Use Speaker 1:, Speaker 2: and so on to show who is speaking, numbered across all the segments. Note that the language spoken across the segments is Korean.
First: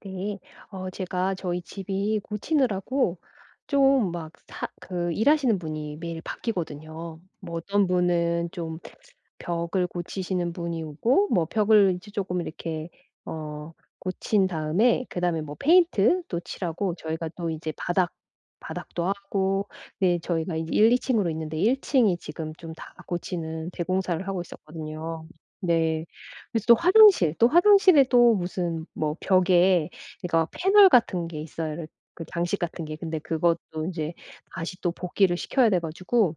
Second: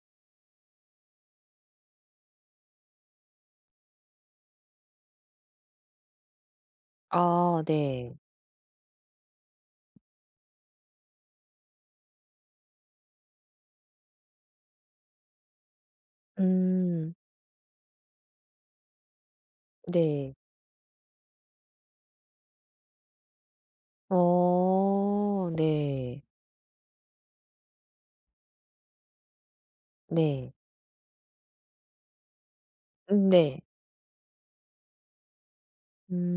Speaker 1: 네. 어 제가 저희 집이 고치느라고 좀 막 사 그 일 하시는 분이 매일 바뀌거든요. 뭐
Speaker 2: 아
Speaker 1: 어떤
Speaker 2: 네.
Speaker 1: 분은 좀 벽을 고치시는 분이 오고 뭐 벽을 이제 쪼끔 이렇게 어 고친 다음에 그다음에 뭐 페인트도 칠하고
Speaker 2: 음.
Speaker 1: 저희가 또 이제 바닥 바닥도 하고 네
Speaker 2: 네.
Speaker 1: 저희가 이제 1-2 층으로 있는데 1 층이 지금 좀 다 고치는 대공사를 하고 있었거든요.
Speaker 2: 어
Speaker 1: 네.
Speaker 2: 네.
Speaker 1: 그래서 또 화장실 또 화장실에 또 무슨 뭐 벽에 이거
Speaker 2: 네.
Speaker 1: 패널 같은 게 있어요, 이렇 그 장식 같은 게. 근데
Speaker 2: 음 네.
Speaker 1: 그것도 인제 다시 또 복귀를 시켜야 돼 가지고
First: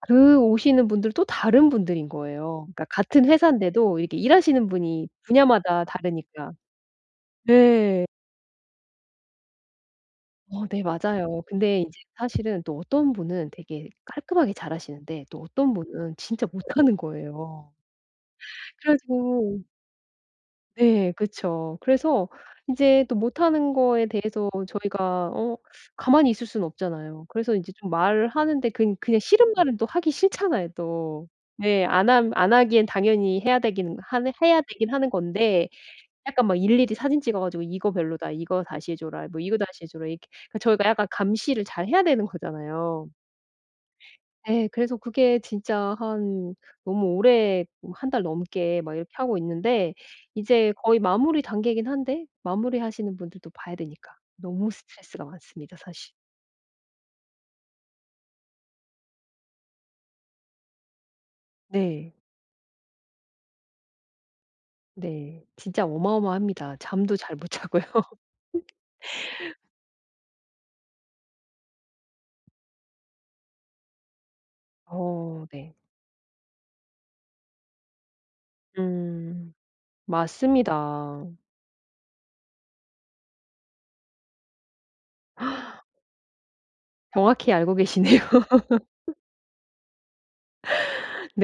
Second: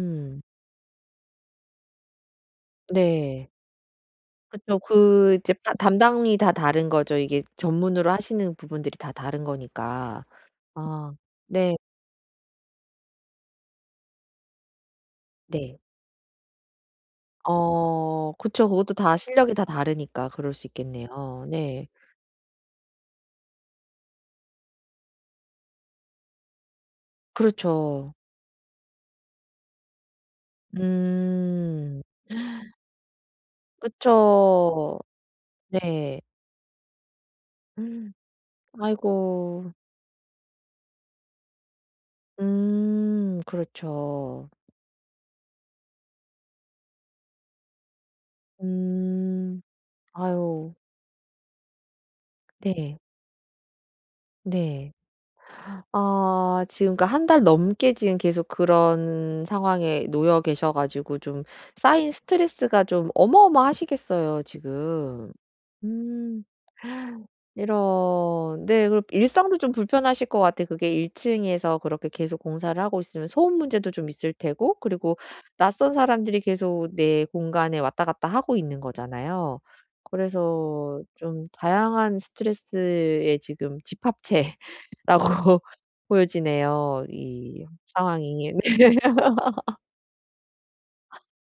Speaker 1: 그 오시는 분들도 다른 분들인 거예요. 그러니까 같은
Speaker 2: 네.
Speaker 1: 회사인데도 이렇게 일하시는
Speaker 2: 그쵸.
Speaker 1: 분이
Speaker 2: 그 이제 따
Speaker 1: 분야마다
Speaker 2: 담당이
Speaker 1: 다르니까.
Speaker 2: 다 다른 거죠 이게
Speaker 1: 네.
Speaker 2: 전문으로 하시는 부분들이 다 다른 거니까.
Speaker 1: 어 네
Speaker 2: 아
Speaker 1: 맞아요.
Speaker 2: 네.
Speaker 1: 근데 이제 사실은 또 어떤 분은 되게 깔끔하게 잘하시는데 또 어떤
Speaker 2: 네.
Speaker 1: 분은 진짜 못하는 거예요.
Speaker 2: 어 그쵸 그것도
Speaker 1: 그래서
Speaker 2: 다 실력이 다 다르니까 그럴 수
Speaker 1: 네
Speaker 2: 있겠네요.
Speaker 1: 그쵸.
Speaker 2: 네.
Speaker 1: 그래서 이제 또 못하는 거에 대해서 저희가 어 가만히 있을 수는 없잖아요. 그래서 이제 좀
Speaker 2: 그렇죠.
Speaker 1: 말하는데 근 그냥 싫은 말은 또 하기 싫잖아요 또. 네.
Speaker 2: 음.
Speaker 1: 안 하 안 하기에는 당연히 해야 되기는 한 해야 되기는
Speaker 2: 그쵸.
Speaker 1: 하는 건데
Speaker 2: 네.
Speaker 1: 약간 막 일일이 사진 찍어 가지고 "이거 별로다. 이거 다시 해 줘라." 뭐 "이거
Speaker 2: 아이고.
Speaker 1: 다시 해 줘라." 이렇게 그 저희가 약간 감시를 잘해야 되는 거잖아요.
Speaker 2: 음 그렇죠.
Speaker 1: 예. 그래서 그게 진짜 한 너무 오래 뭐 1 달 넘게 막 이렇게 하고
Speaker 2: 음.
Speaker 1: 있는데 이제
Speaker 2: 아유.
Speaker 1: 거의 마무리 단계이기는 한데
Speaker 2: 네.
Speaker 1: 마무리하시는 분들도 봐야 되니까 너무
Speaker 2: 네.
Speaker 1: 스트레스가 많습니다 사실.
Speaker 2: 아 지금 그러니까 1 달 넘게 지금 계속 그런 상황에 놓여 계셔 가지고 좀 쌓인
Speaker 1: 네.
Speaker 2: 스트레스가 좀 어마어마하시겠어요 지금.
Speaker 1: 네. 진짜
Speaker 2: 음.
Speaker 1: 어마어마합니다. 잠도 잘 못 자고요.
Speaker 2: 이런. 네 그리고 일상도 좀 불편하실 것 같아요. 그게 1 층에서 그렇게 계속 공사를 하고 있으면 소음 문제도 좀 있을 테고 그리고
Speaker 1: 어 네.
Speaker 2: 낯선 사람들이 계속 내 공간에 왔다 갔다 하고 있는
Speaker 1: 음.
Speaker 2: 거잖아요. 그래서
Speaker 1: 맞습니다.
Speaker 2: 좀 다양한 스트레스의 지금 집합체라고 보여지네요
Speaker 1: 정확히
Speaker 2: 이
Speaker 1: 알고 계시네요.
Speaker 2: 상황이. 네.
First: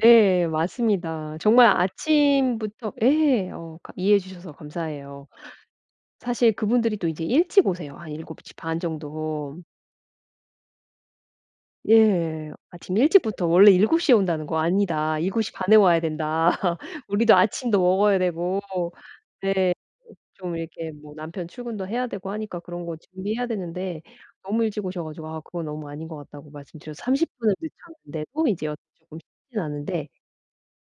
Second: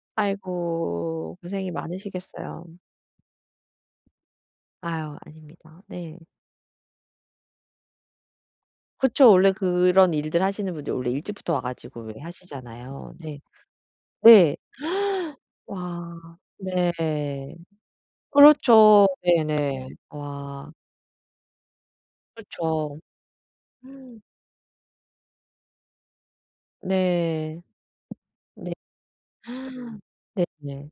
Speaker 1: 네 맞습니다.
Speaker 2: 아이고
Speaker 1: 정말
Speaker 2: 고생이 많으시겠어요.
Speaker 1: 아침부터 예 어 가 이해해 주셔서
Speaker 2: 아유
Speaker 1: 감사해요.
Speaker 2: 아닙니다. 네.
Speaker 1: 사실 그분들이 또 이제 일찍 오세요 한 7:30
Speaker 2: 그쵸. 원래
Speaker 1: 정도.
Speaker 2: 그런 일들 하시는 분들이 원래 일찍부터 와 가지고 왜
Speaker 1: 예. 아침
Speaker 2: 하시잖아요. 네.
Speaker 1: 일찍부터 원래 7:00 에 온다는
Speaker 2: 네.
Speaker 1: 거 "아니다. 일곱 시 반 에 와야
Speaker 2: 와.
Speaker 1: 된다. 우리도
Speaker 2: 네.
Speaker 1: 아침도 먹어야 되고."
Speaker 2: 그렇죠.
Speaker 1: 네.
Speaker 2: 네네.
Speaker 1: 좀
Speaker 2: 와.
Speaker 1: 이렇게 뭐 남편 출근도 해야 되고 하니까 그런 거
Speaker 2: 그쵸.
Speaker 1: 준비해야 되는데 너무 일찍 오셔 가지고 "아 그건 너무 아닌 것 같다."고 말씀드려서 30 분을
Speaker 2: 네.
Speaker 1: 늦췄는데도 이제
Speaker 2: 네.
Speaker 1: 어 조금 쉽지는 않은데
Speaker 2: 네네.